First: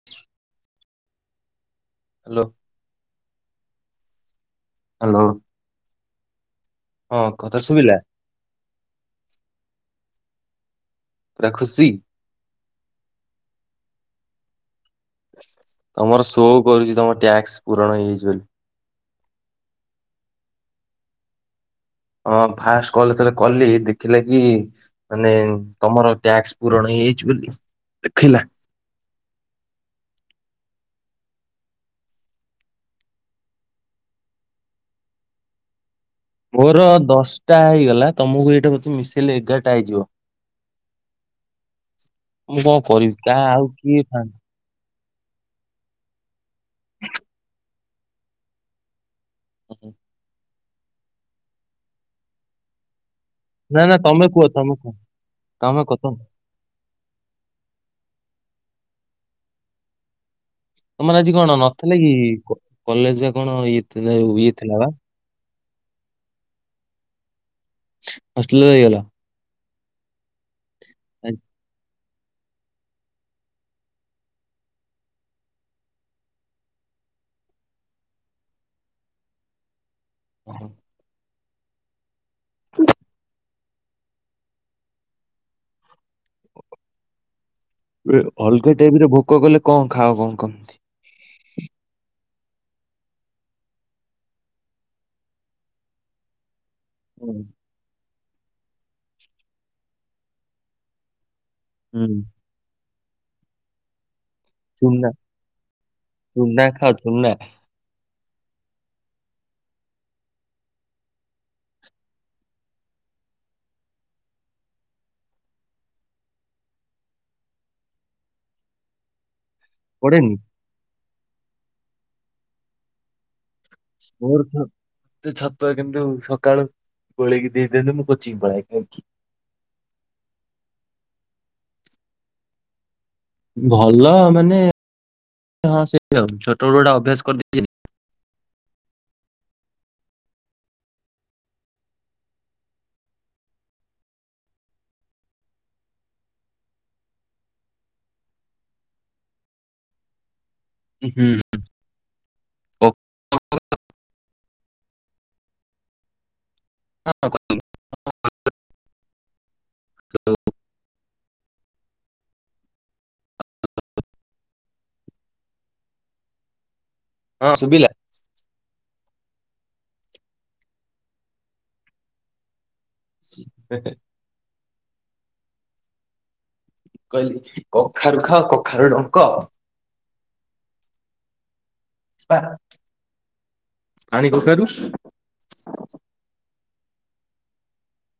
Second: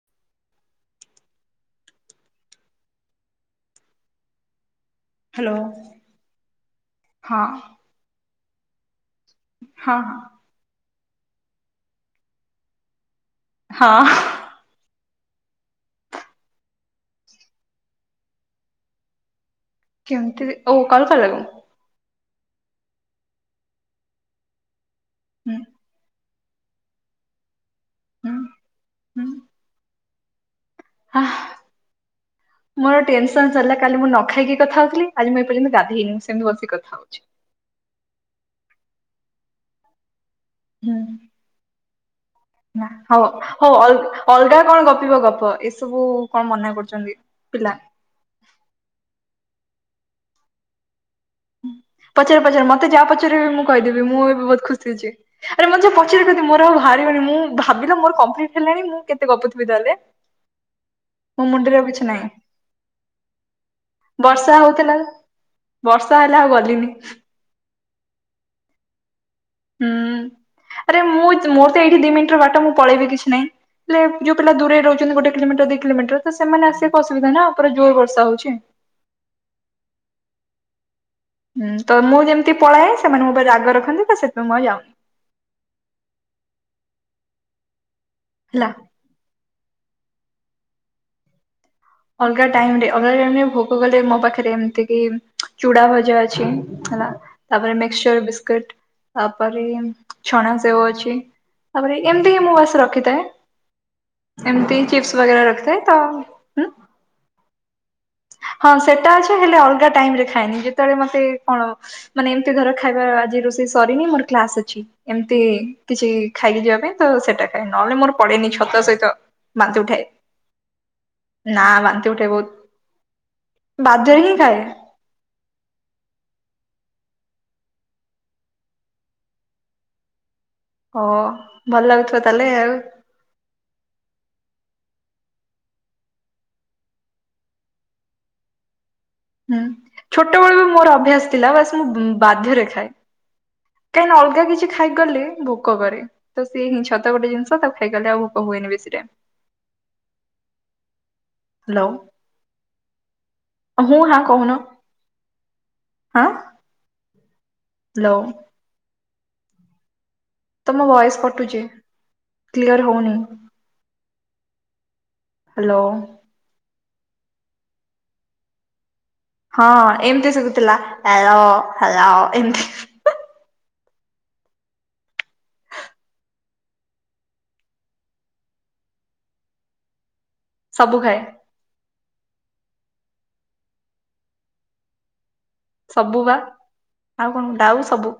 [inaudible] Hello. Hello. ଲୋ। ହଁ, କଥା ଶୁଭିଲା? ହଁ। ପୁରା ଖୁସି। ହଁ [inaudible] ତମର ସୋ କରୁଚି, ତମର ଟ୍ୟାକ୍ସ ପୂରଣ ହେଇଯାଇଚି ବୋଲି। କେମିତି, ଓ କଲ୍ କଲକି? ହଁ, ଫାଷ୍ଟ କଲ୍ ଯେତେବେଳେ କଲି, ଦେଖିଲା କି, [inaudible] ମାନେ ହୁଁ ତମର ଟ୍ୟାକ୍ସ ପୂରଣ ହେଇଯାଇଚି ବୋଲି [inaudible] ଦେଖେଇଲା। [inaudible] ହୁଁ [inaudible] [unintelligible] ମୋର ଟେନସନ ସରିଲା, କାଲି ମୁଁ ନ ଖାଇକି କଥା ହଉଥିଲି, ଆଜି ମୁଁ ଏ ପର୍ଯ୍ୟନ୍ତ ଗାଧେଇନି। ସେମିତି ବସିକି ମୋର, କଥା ହଉଛି। ଦଶଟା ହେଇଗଲା, ତମକୁ ଏଇଟାକୁ ବୋଧେ ମିଶେଇଲେ ଏଗାରଟା ହେଇଯିବ। ହୁଁ। ମୁଁ କଣ ନା, କରିବି ହଉ, କାହା ଆଉ ହଉ ଅଲ କିଏ ଫାଙ୍କା ଅଲଗା କଣ ଗ [unintelligible] ଗପ ଏସବୁ କଣ ମନା କରୁଚନ୍ତି [inaudible] ପିଲା। ଆଜ୍ଞା [inaudible] ପଚାର, ପଚାର ମତେ ଯାହା ପଚାରେ ବି ମୁଁ ନା ନା କହିଦେବି, ମୁଁ ତମେ କୁହ ଏବେ ବହୁତ ତମେ ଖୁସି କୁହ ଅଛି-ଆରେ ତମେ ମତେ କୁହ ତମେ ପଚାରୁ ଆ, ମୋର ଆଉ ବାହାରିବନି, ମୁଁ ଭାବିଲ ମୋର କମ୍ପ୍ଲିଟ ହେଲାଣି ମୁଁ କେତେ ଗପୁଥିବି ତାହେଲେ। ତମର ଆଜି ମୋ କଣ ମୁଣ୍ଡରେ ଆଉ ନଥିଲେ କିଛି କି? ନାହିଁ କ କଲେଜ ରେ କଣ ଇଏ ବର୍ଷା ଇଏ ଥିଲାପା। ହଉଥିଲା [unintelligible] ହେଲା ଆଉ ଗଲିନି। [inaudible] ହଷ୍ଟେଲ ର ରହିଗଲ। ହୁଁ [inaudible] ଆରେ ମୁଁ ତ ମୋର ତ ଏଇଠି ଦି ମିନିଟର ବାଟ ମୁଁ ପଳେଇବି କିଛି ନାହିଁ। ଆରେ, ଯୋଉ ପିଲା ଦୂରରେ ରହୁଛନ୍ତି, ଗୋଟେ କିଲୋଟର, ଦି କିଲୋମିଟର ତ, ସେମାନେ ଆସିବାକୁ ଅସୁବଧା ନା ଜୋରେ ବର୍ଷା ହଉଚି। [unintelligible] ହୁଁ, ତ ମୁଁ ଯେମିତି ପଳାଏ, ସେମାନେ ମୋ ଉପରେ ରାଗ ରଖନ୍ତି ତ, ସେଥିପାଇଁ ମୁଁ ଆଉ ଯାଉନି। ରେ, ହେଲା। ଅଲଗା ଟାଇମରେ ଭୋକ କଲେ କଣ ଖାଅ କଣ କେମିତି? ଅଲଗା ଟାଇମରେ, ଅଲଗା ଟାଇମରେ ଭୋକ କଲେ, ମୋ ପାଖରେ ଏମିତି କିି ଚୁଡା ଭଜା ଅଛି, ହେଲା। ହୁଁ। ତାପରେ ମିକ୍ସଚର, ବିସ୍କିଟ, ତାପରେ -ଛଣା ସେଉ ଅଛି। ତାପରେ ହୁଁ ଏମିତି ହିଁ ମୁଁ ବାସ ରଖିଥାଏ। ଏମିତି ଚୁନା ଚିପ୍ସ ବଗେରା ରଖିଥାଏ ତ ଚୁନା ହୁଁ ଖାଅ ଚୁନା? ହଁ ସେଟା ଅଛି ହେଲେ ଅଲଗା ଟାଇମରେ ଖାଏ। ଯେତେବେଳେ ମତେ କଣ ମାନେ ଏମିତି ଧର ଖାଇବା ଆଜି ରୋଷଇ ସରିନି ମୋର କ୍ଲାସ ଅଛି ଏମିତି କିଛି ଖାଇକି ଯିବା ପାଇଁ ତ ସେଟା ଖାଏ ନହେଲେ ମୋର ପଡେନି ଛତୁଆ ସହିତ। ବାନ୍ତି ଉଠାଏ ପଡେନି ନା ବାନ୍ତି ଉଠେ ବହୁତ। ବାଧ୍ୟରେ ହିଁ ଖାଏ [unintelligible] ତ ଛତୁଆ କିନ୍ତୁ ସକାଳୁ ଗୋଳିକି ଦେଇ ଦିଅନ୍ତୁ ମୁଁ କୋଚିଂ ପଳାଏ ଖାଇକି। ହ ଭଲ ଲାଗୁଥିବ ତାହେଲେ ଆଉ। ଭଲ ମାନେ ହଁ ସେ ଆଉ ଛୋଟ ବେଳୁ ଗୁଟା ଅଭ୍ୟାସ କରିଦେଇଛି ହୁଁ ଛୋଟବେଳୁ ବି ମୋର ଅଭ୍ୟାସ ଥିଲା ବାସ ମୁଁ ବାଧ୍ୟରେ ଖାଏ। କାହିଁକିନା ଅଲଗା କିଛି ଖାଇଗଲେ ଭୋକ କରେ। ତ ସିଏ ଛତୁଆ ଗୋଟେ ଜିନିଷ ତାକୁ ଖାଇକିଗଲେ ଆଉ ଭୋକ ହୁଏନି ବେଶୀ ଟାଇମ୍। ହୁଁ। ହ୍ୟାଲୋ। କ- ହୁଁ ନା କହୁନ ଆଁ? [unintelligible] ହ୍ୟାଲୋ। [unintelligible] ତମ ଭଏସ କଟୁଛି କ୍ଲିୟର ହଉନି। ହ୍ୟାଲୋ। ହଁ ସୁବିଲା? ହଁ ଏମିତି ଶୁବୁଥିଲା ହେଲୋ ହେଲୋ ଏମିତି। [unintelligible] କହିଲି କଖାରୁ ଖାଅ କଖାରୁ ଡ଼ଙ୍କ? ସବୁ ଖାଏ। ବା ପାଣି କଖାରୁ? ସବୁ ବା ଆଉ କଣ ଡାଉ ସବୁ।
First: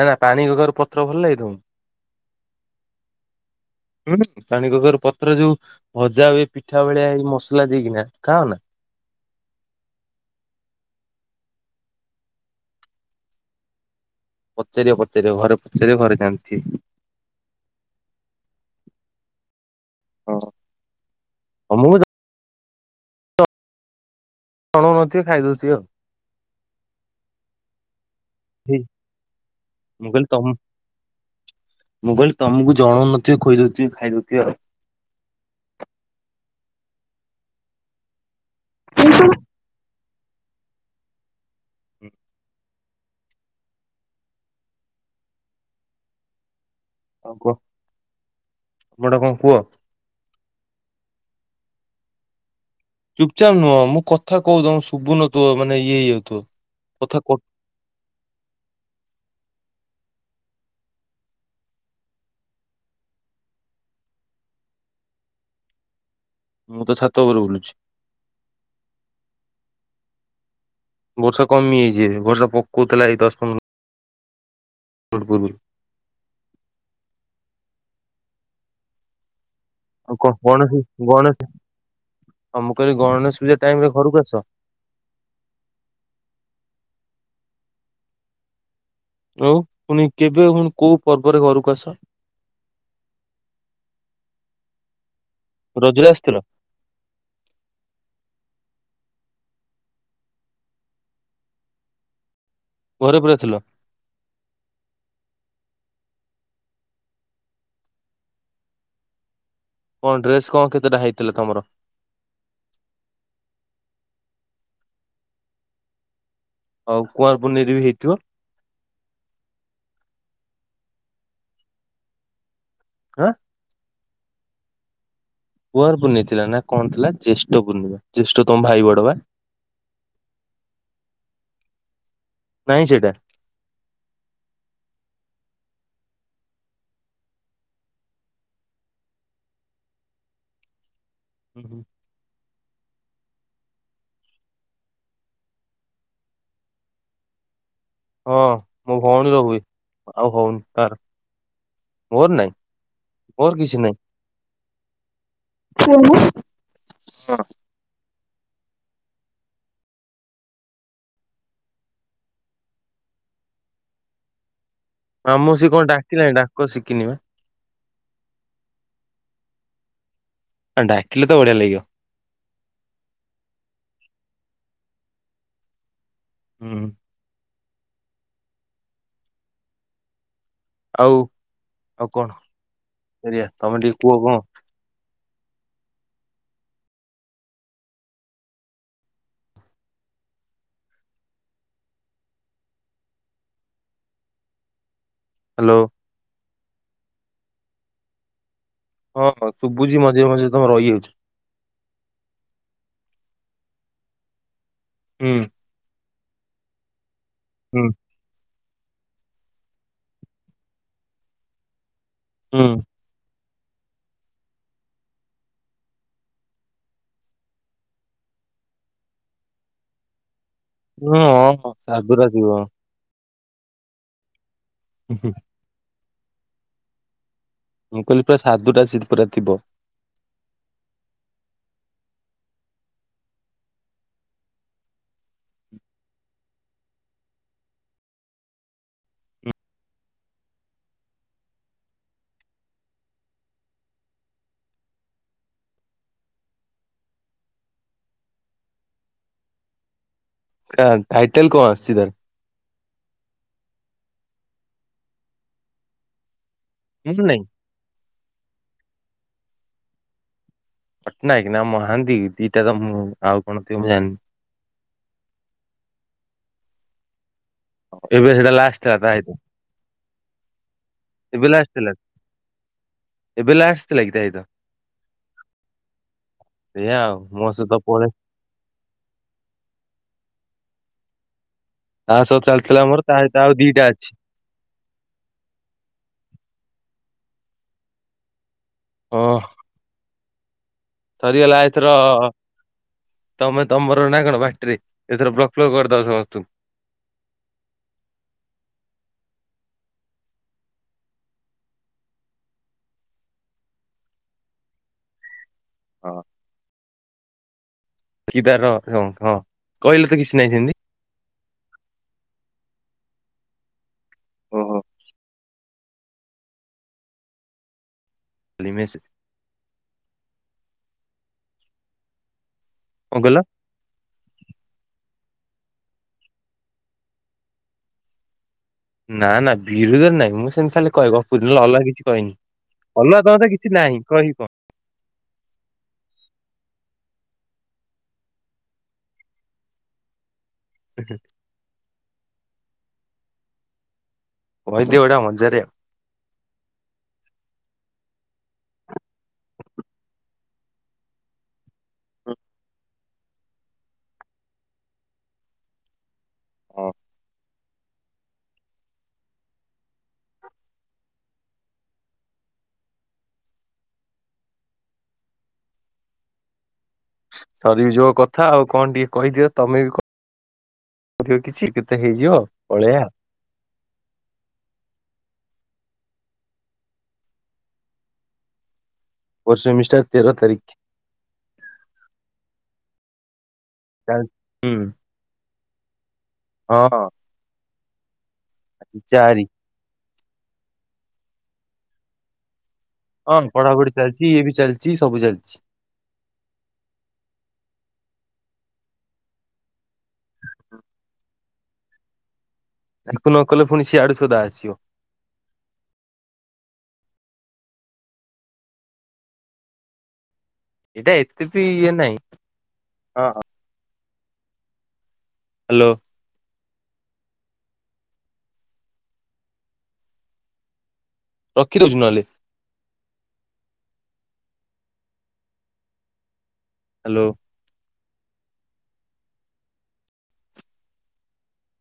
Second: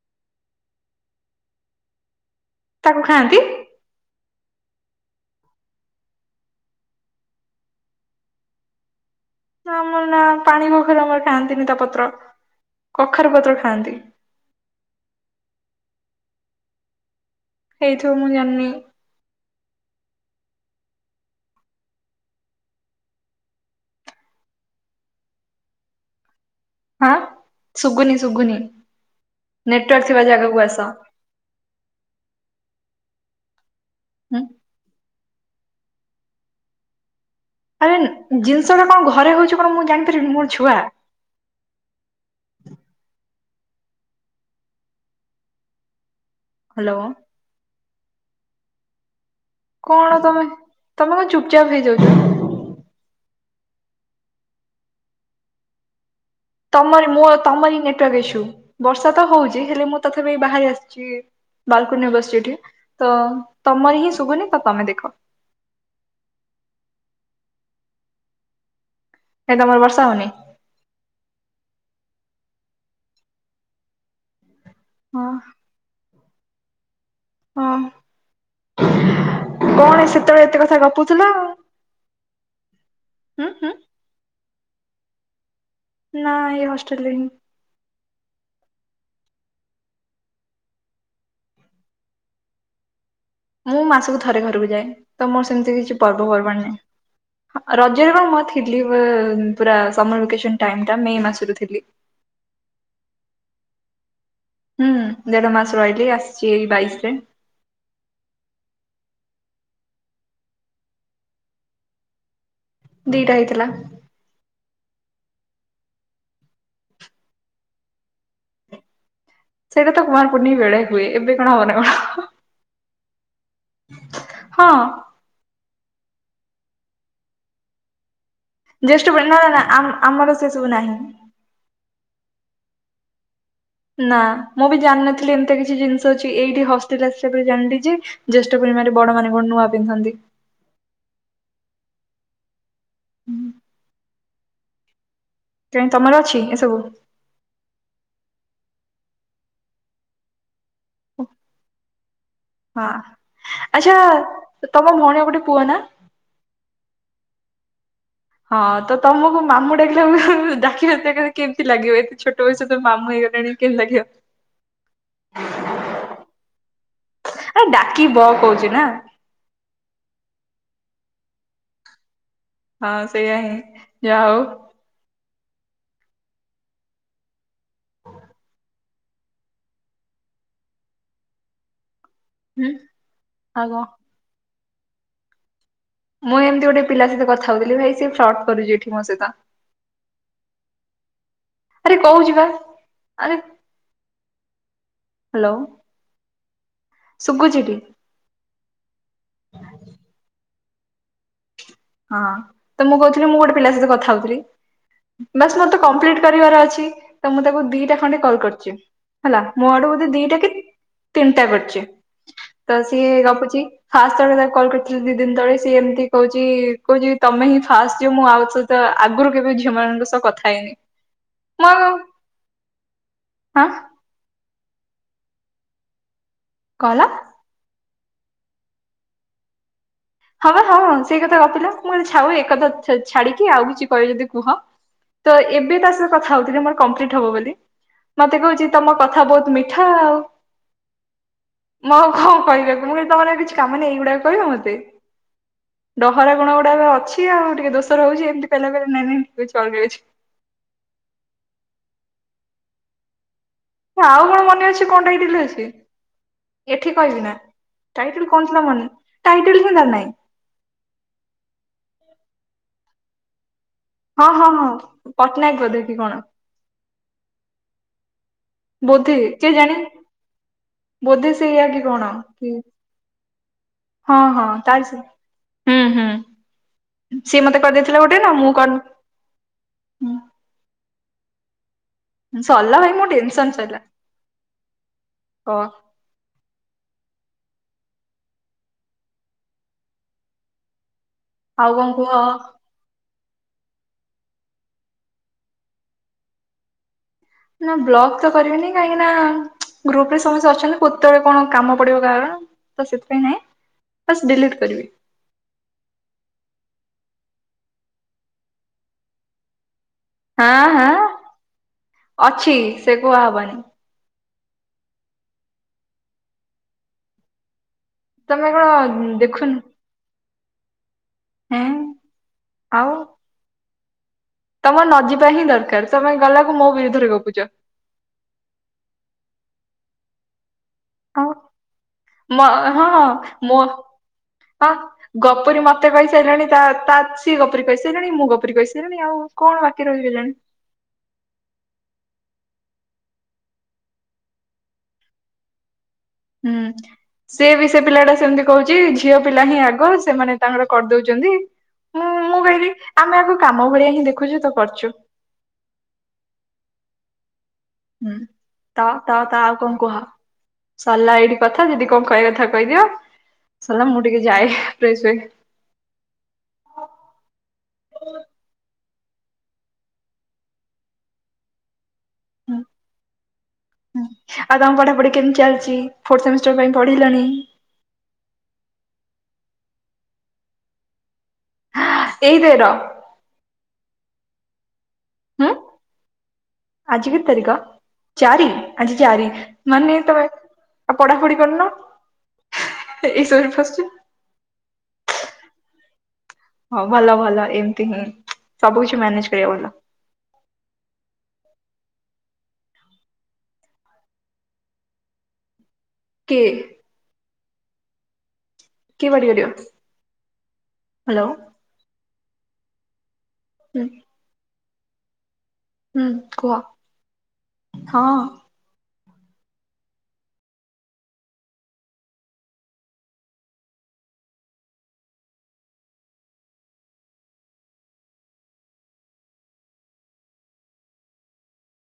ନା ନା ପାଣି କଖାରୁ ପତ୍ର ଭଲ ଲାଗେ ତମୁ? ତାକୁ ଖାଆନ୍ତି। ହୁଁ ପାଣି କଖାରୁ ପତ୍ର ଯୋଉ ଭଜା ହୁଏ ପିଠା ଭଳିଆ ଏଇ ମସଲା ଦେଇକିନା ଖାଅ ନା? ନା ଆମର ନା ପାଣି କଖାରୁ ଆମର ଖାଆନ୍ତିନି ତା ପତ୍ର କଖାରୁ ପତ୍ର ଖାଆନ୍ତି। ପଚାରିବ ପଚାରିବ ଘରେ ପଚାରିବ ଘରେ ଜାଣିଥିବେ। ହେଇଥିବ ମୁଁ ଜାଣିନି। ହଁ ମୁଁ [unintelligible] ଥିବ ଖାଇଦଉଛି ଆଉ। ହଁ ଶୁଗୁନି ଶୁଗୁନି ହେଇ ନେଟୱାର୍କ ମୁଁ ଥିବା କହିଲି ତମ ଜାଗାକୁ ଆସ। ମୁଁ କହିଲି ତମକୁ ଜଣଉନଥିବେ ଖୋଇଦଉଥିବେ ଖାଇଦଉଥିବ ଆଉ। ଆରେ ଜିନିଷଟା କଣ ଘରେ ହଉଛି କଣ ମୁଁ ଜାଣିପାରିବିନି ମୁଁ ଛୁଆ। ଆଉ। ହ୍ୟାଲୋ। କଣ କଣଟା କୁହ। କଣ ତମେ ତମେ କଣ ଚୁପଚାପ୍ ହେଇଯାଉଛ? ଚୁପଚାପ ନୁହଁ ମୁଁ କଥା କହୁ ତମ ଶୁଭୁନଥିବ ମାନେ ଇଏ ହେଇଯାଉଥିବ। ତମରି କଥା କ ମୁଁ ତମରି ନେଟୱାର୍କ ଇସୁ ବର୍ଷା ତ ହଉଛି ହେଲେ ମୁଁ ତଥାପ ବାହାରି ଆସିଛି। ବାଲକୋନୀ ରେ ବସିଛି ଏଠି ତମର ହିଁ ଶୁଭୁନି ତ ତମେ ଦେଖ। ମୁଁ ତ ଛାତ ଉପରେ ବୁଲୁଛି। କାଇଁ ତମର ବର୍ଷା ହଉନି। ବର୍ଷା କମଯାଇଛି ବର୍ଷା ପକଉ ଥିଲା ଏଇ ଦଶ ପନ୍ଦର ମିନିଟ୍ ହଁ ପୂର୍ବୁରୁ। ହଁ। କଣ ଆଉ ଗ ସେତେବେଳେ ଏତେ କଥା -ଗଣେଶ ଗପୁଥିଲ? ଗଣେଶ ଆଉ ମୁଁ କହିଲି ଗଣେଶ ହୁଁ ପୂଜା ହୁଁ ଟାଇମ୍ ରେ ଘରକୁ ଆସ। ନା ଏଇ ହଷ୍ଟେଲ ରେ ହିଁ। ଆଉ ପୁଣି କେବେ ହୁଁ କୋଉ ପର୍ବରେ ଘରକୁ ଆସ? ମୁଁ ମାସକୁ ଥରେ ଘରକୁ ଯାଏ ତ ମୋର ସେମିତି କିଛି ରଜରେ ପର୍ବ ଆସିଥିଲ ପର୍ବାଣି ନାହିଁ। ଆ ରଜରେ ପା ମୁଁ ଥିଲି ପୁରା ସମର ଭେକସନ ଟାଇମ୍ ଟା ମେ ମାସରୁ ଥିଲି। ଘରେ ପୁରା ଥିଲ? ହୁଁ ଦେଢ ମାସ ରହିଲି ଆସିଛି ଏଇ ବାଇଶ୍ ରେ। କଣ ଡ୍ରେସ୍ କଣ କେତେଟା ହେଇଥିଲା ତମର? ଦିଟା ହେଇଥିଲା। ଆଉ କୁଆଁର ପୁନେଇ ରେ ବି ହେଇଥିବ। ସେଇଟା ତ କୁଆଁର ପୁନେଇ ବେଳେ ହୁଏ ଏବେ କଣ ହବ ନା କଣ? ଆଁ। ହଁ। କୁଆଁର ପୁନେଇଥିଲା ନା କଣ ଥିଲା ଜ୍ୟେଷ୍ଠ ପୂର୍ଣ୍ଣିମା? ଜେଷ୍ଟ ତମ ଭାଇ? ବଡ ବା ଜ୍ୟେଷ୍ଠ ପୁନେଇ ନା ନା ଆମର ସେ ସବୁ ନାହିଁ। ନାହିଁ ସେଇଟା? ନା ମୁଁ ବି ଜାଣିନଥିଲି ଏମିତି କିଛି ଜିନିଷ ଅଛି ଏଇଠି ହଷ୍ଟେଲ୍ ଆସିବା ପରେ ଜାଣିଲି ଜେ ଜେଷ୍ଟ ପୂର୍ଣ୍ଣିମା ରେ ବଡ ମାନ କଣ ନୂଆ ପିନ୍ଧନ୍ତି। ହୁଁ, ହୁଁ। ହୁଁ, ହୁଁ। ତେଣୁ ତମର ଅଛି ଏସବୁ। ହଁ ମୋ ଭଉଣୀ ର ହୁଏ ଆଉ ହଉନି ତାର ମୋର ନାଇଁ। ହଁ ମୋର କିଛି ନାଇଁ। ଆଚ୍ଛା ତମ ଭଉଣୀ ର ଗୋଟେ ପୁଅ ନା। [unintelligible] ସର। ହଁ ତମକୁ ତ ମାମୁଁ ଡାକିଲା ବେଳକୁ ଡାକିବା ସେଇଟା କେମିତି ଲାଗିବ ଏତେ ଛୋଟ ବୟସ ରୁ ତମେ ମାମୁ ହେଇଗଲଣି [unintelligible] କେମିତି ଲାଗିବ? ମାମୁଁ ସିଏ କଣ ଡାକିଲାଣି ଡାକ ଶିଖିନି ବା। ଏ ଡାକିବ କହୁଛି ନା। ଆ ଡାକିଲେ ତ ବଢିଆ ଲାଗବ। ହଁ ସେଇଆ ହିଁ ଯାହା ହଉ। ହୁଁ। ଆଉ ଆଉ କଣ ହୁଁ ଫେରିଆ ଆଉ ତମେ କଣ ଟିକେ କୁହ କଣ [unintelligible] ମୁଁ ଏମିତି ଗୋଟେ ପିଲା ସହିତ କଥା କଉଥିଲି ଭାଇ ସେ ଫ୍ରଡ୍ କରୁଛି ଏଠି ମୋ ସହିତ। ଆରେ କହୁଚି ବା ଆରେ ହାଲୋ ହ୍ୟାଲୋ ସୁଗୁଛି ଟି? ହଁ ହଁ ଶୁଭୁଛିି ମଝିରେ ମଝିରେ ତମେ ରହିଯାଉଛି। ହଁ ତ ମୁଁ କହୁଥିଲି ମୁଁ ଗୋଟେ ପିଲା ସହିତ କଥା ହଉଥିଲି ହୁଁ ବାସ ମତେ କମ୍ପ୍ଲିଟ କରିବାର ଅଛି ତ ମୁଁ ତାକୁ ହୁଁ ଦିଟା ଖଣ୍ଡେ କଲ୍ କରିଛି ହେଲା ମୋ ଆଡୁ ବୋଧେ ଦିଟା କି ତିନିଟା କରିଛି। ହୁଁ ତ ସିଏ ଗପୁଛି ଫାଷ୍ଟ ଜେତବେଳେ ତାକୁ କଲ୍ କରିଥିଲେ ଦି ଦିନ ତଳେ ସିଏ ଏମିତି କହୁଛି [unintelligible] କହୁଛି ତମେ ହିଁ ଫାଷ୍ଟେ ମୁଁ ଆଉ ସହିତ ଆଗରୁ କେବେ ଝିଅ ମାନଙ୍କ ସହ କଥା ହେଇନି। ହୁଁ ହଁ ସାଧୁଟା ଥିବ। ହାଁ। ହୁଁ ହୁଁ। କଁହେଲା? ମୁଁ କହିଲି ପୁରା ସାଧୁଟା ଶେ ପୁରା ଥିବ। ହଁ ହଁ ସେଇ କଥା ଗପିଲା ମୁଁ ଛାଉ ଏକଥା ଛାଡିକି ଆଉ କିଛି କହିବ ଯେଦି କୁହ। ତ ଏବେ ତା ସହିତ କଥା ହୋଉଥିଲି ମୋର କମ୍ପ୍ଲିଟ ହବ ବୋଲି ମତେ କହୁଚି। ତମ କଥା ବହୁତୁ ମିଠା ଆଉ। ମୁଁ ଆଉ କଣ କହିତାକୁ ମୁଁ ତମର ଆଉ କିଛି କାମ ନାହିଁ ଏଇଗୁଡାକ କହିବ ମତେ। ଡହରା ଗୁଣ ଗୁଡା ଅଛି ଆଉ ଟିକେ ଦୋଷ ରହୁଚି ଏମିତି ପେଲାପେଲି ନେନେ ଟିକେ ଚଳି ଯାଉଚି। କ ଟାଇଟେଲେ କଣ ଆସିଛି ତାର। ଆଉ କଣ ମନେ ଅଛି କଣଟେ ହେ ଅଛି ଏଠି ମୁଁ କହିଥିଲା। ନାଇଁ ଟାଇଟେଲେ କଣ ଥିଲା ମନେ ଟାଇଟେଲେ ବି ମନେ ନହିଁ। ପଟ୍ଟନାୟେକେ ନା ମହାନ୍ତି ଦିଟା ତ ମୁଁ ଆଉ କଣ ଥିବ ମୁଁ ଜାଣିନେହିଁ। ହଁ ହଁ ହଁ ପଟ୍ଟନାୟେକେ ବୋଧେ କି କଣ? କେବେ ସେଇଟା ଲା ବୋଧି କିଏ ଜାଣି ବୋଧେ ଏବେ ସେଇଆା ଲାଷ୍ଟ କି ଥିଲା କଣ? ଏବେ ଲାଷ୍ଟ ଥିଲା କି ହଁ ତା ସହିତ ହଁ ତା ହୁଁ ହୁଁ। ସେଇଆ ଆଉ ସିଏ ମୋ ମତେ ସହିତ କରିଦେଇଥିଲା ପଳେ ଗୋଟେ ନା ମୁଁ କଣ? ତା ସହ ସରିଲା ଚାଲିଥିଲା ଭାଇ ମୋର ମୋ ତା ସହିତ ଆଉ ଟେନେସନ୍ ସଇଲା ଦିଟା ଅଛି ହ। ହ। ସରି ଗଲା ଆଉ କଣ ଏଥର। କୁହ ତମେ ତମର ନା କଣ ବାଟରେ ଏଥର ବ୍ଲକ୍ ଫ୍ଲକ୍ କରିଦବ ସମସ୍ତଙ୍କୁ। ନା ବ୍ଲକ୍ ତ କରିମିନେହିଁ କାହିଁକି ନା ଗ୍ରୁପ୍ ରେ ସମସ୍ତେ ଅଛନ୍ତି କେତୋଳେ କଣ କାମ ପଡିବ କାହାର ତ ସେଥିପାଇଁ ନାଇଁ ପାସ୍ ଡିଲିଟ୍ କରିବି। ହଁ। ଫ୍ରି ତାର ଭ୍ୟ ହଁ। କହିଲେ ତ କିଛି। ନାହିଁ ହଁ ସେମିତି ହଁ ଅଛି ସେ କୁହା ହବନେହିଁ। ଓ ହୋ। ତମେ ମେସେଜ କଣ ଦେଖୁନୁ? ହୁଁ ଆଉ। କଣ କହିଲ? ତମ ନ ଯିବା ହିଁ ଦରକାରେ ତମେ ଗଲାକୁ ମୋ ବିରୁଦ୍ଧରେ ଗପୁଚ। ନା ନା ବିରୁଧର ନାହିଁ ମୁଁ ସେମିତି ଖାଲି କହିବ ଆଉ ବୁଝିଲ ଅଲ୍ଗା କିଛି କହିନି ମ ଅଲ୍ଗା ତମ ତ କିଛି ନାହିଁ କହିବି କଣ। ଆ। ଗପୁରୀ ମତେ କହିସାରିଲାଣି ତା ତା ସିଏ ଗପୁରୀ କହିସାରିଲାଣି ମୁଁ ଗପୁରୀ କହିସାରିଲିଣି ଆଉ କଣ ବାକି ରହିଚିକେଯାଣି। [inaudible] କହିଦିଅ ବଡିଆ ମଜାରେ। ହୁଁ। ସେ ବି ସେ ପିଲା ଟା ସେମିତି କହୁଚି ଝିଅ ପିଲା ହିଁ ଆଗ ସେମାନେ ତାଙ୍କର କରିଦୋଉଚନ୍ତି। ହୁଁ ଆଉ ମୁଁ କହିଲି ଆମେ ଆକୁ କାମ ଭଳିଆ ହିଁ ଦେଖୁଚୁ ତ କରୁଚୁ। ଓ ହୁଁ, ତ ତ ତ ଆଉ କଣ କୁହ? ସରଲା ଏଇଠି କଥା ଯଦି କଣ କହିବା କଥା କହିଦିଅ ସରଲା ମୁଁ ଟିକେ ଯାଏ ଫ୍ରେସ୍ ହୁଏ। ସରିବି ଯିବ କଥା ଆଉ କଣ ଟିକେ କହିଦିଅ? ତୋମେ ବି କ- [inaudible] କିଛି କ ଥା ହେଇଯିବ ପଳେଇଆ। ହଁ ଆଉ ତୋମ ପଢାପଢି କେମିତି ଚାଲିଛି? ଫୋର୍ ସେମିଷ୍ଟାର ପାଇଁ ପଢିଲଣି? ଫୋର୍ ସେମିଷ୍ଟାର ତେର ତାରିଖ। ହଁ ଏଇ ତେର? ଚାଲ ହୁଁ, ହୁଁ, ହଁ ଆଜି କେତେ ତାରିଖ ଚାରି ଆଜି ଚାରି। ମାନେ ତୋମେ ଆଉ ପଢାପଢି କରୁନ। ଏଇ ହଁ ସରି ଫସି ପଢାପଢି ଚାଲିଛି ଇଏ ବି ଚାଲିଛି ସବୁ ଚାଲିଛି। ହଁ ଭଲ ଭଲ ଏମତି ହିଁ ସବୁ କିଛି ମ୍ୟାନେଜ୍ କରିବା ଭଲ। ଆକୁ ନ କଲେ ପୁଣି ସିଆଡୁ ସୁଦା ଆସିବ। କିଏ? କିଏ ପାଟି କରିବ? ଏଇଟା ହ୍ୟାଲୋ ଏତେ ବି ଇଏ ନାହିଁ। ହୁଁ। ହ୍ୟାଲୋ। ହୁଁ, କୁହ ହଁ। ରଖିଦଉଛୁ ନହେଲେ? ହ୍ୟାଲୋ।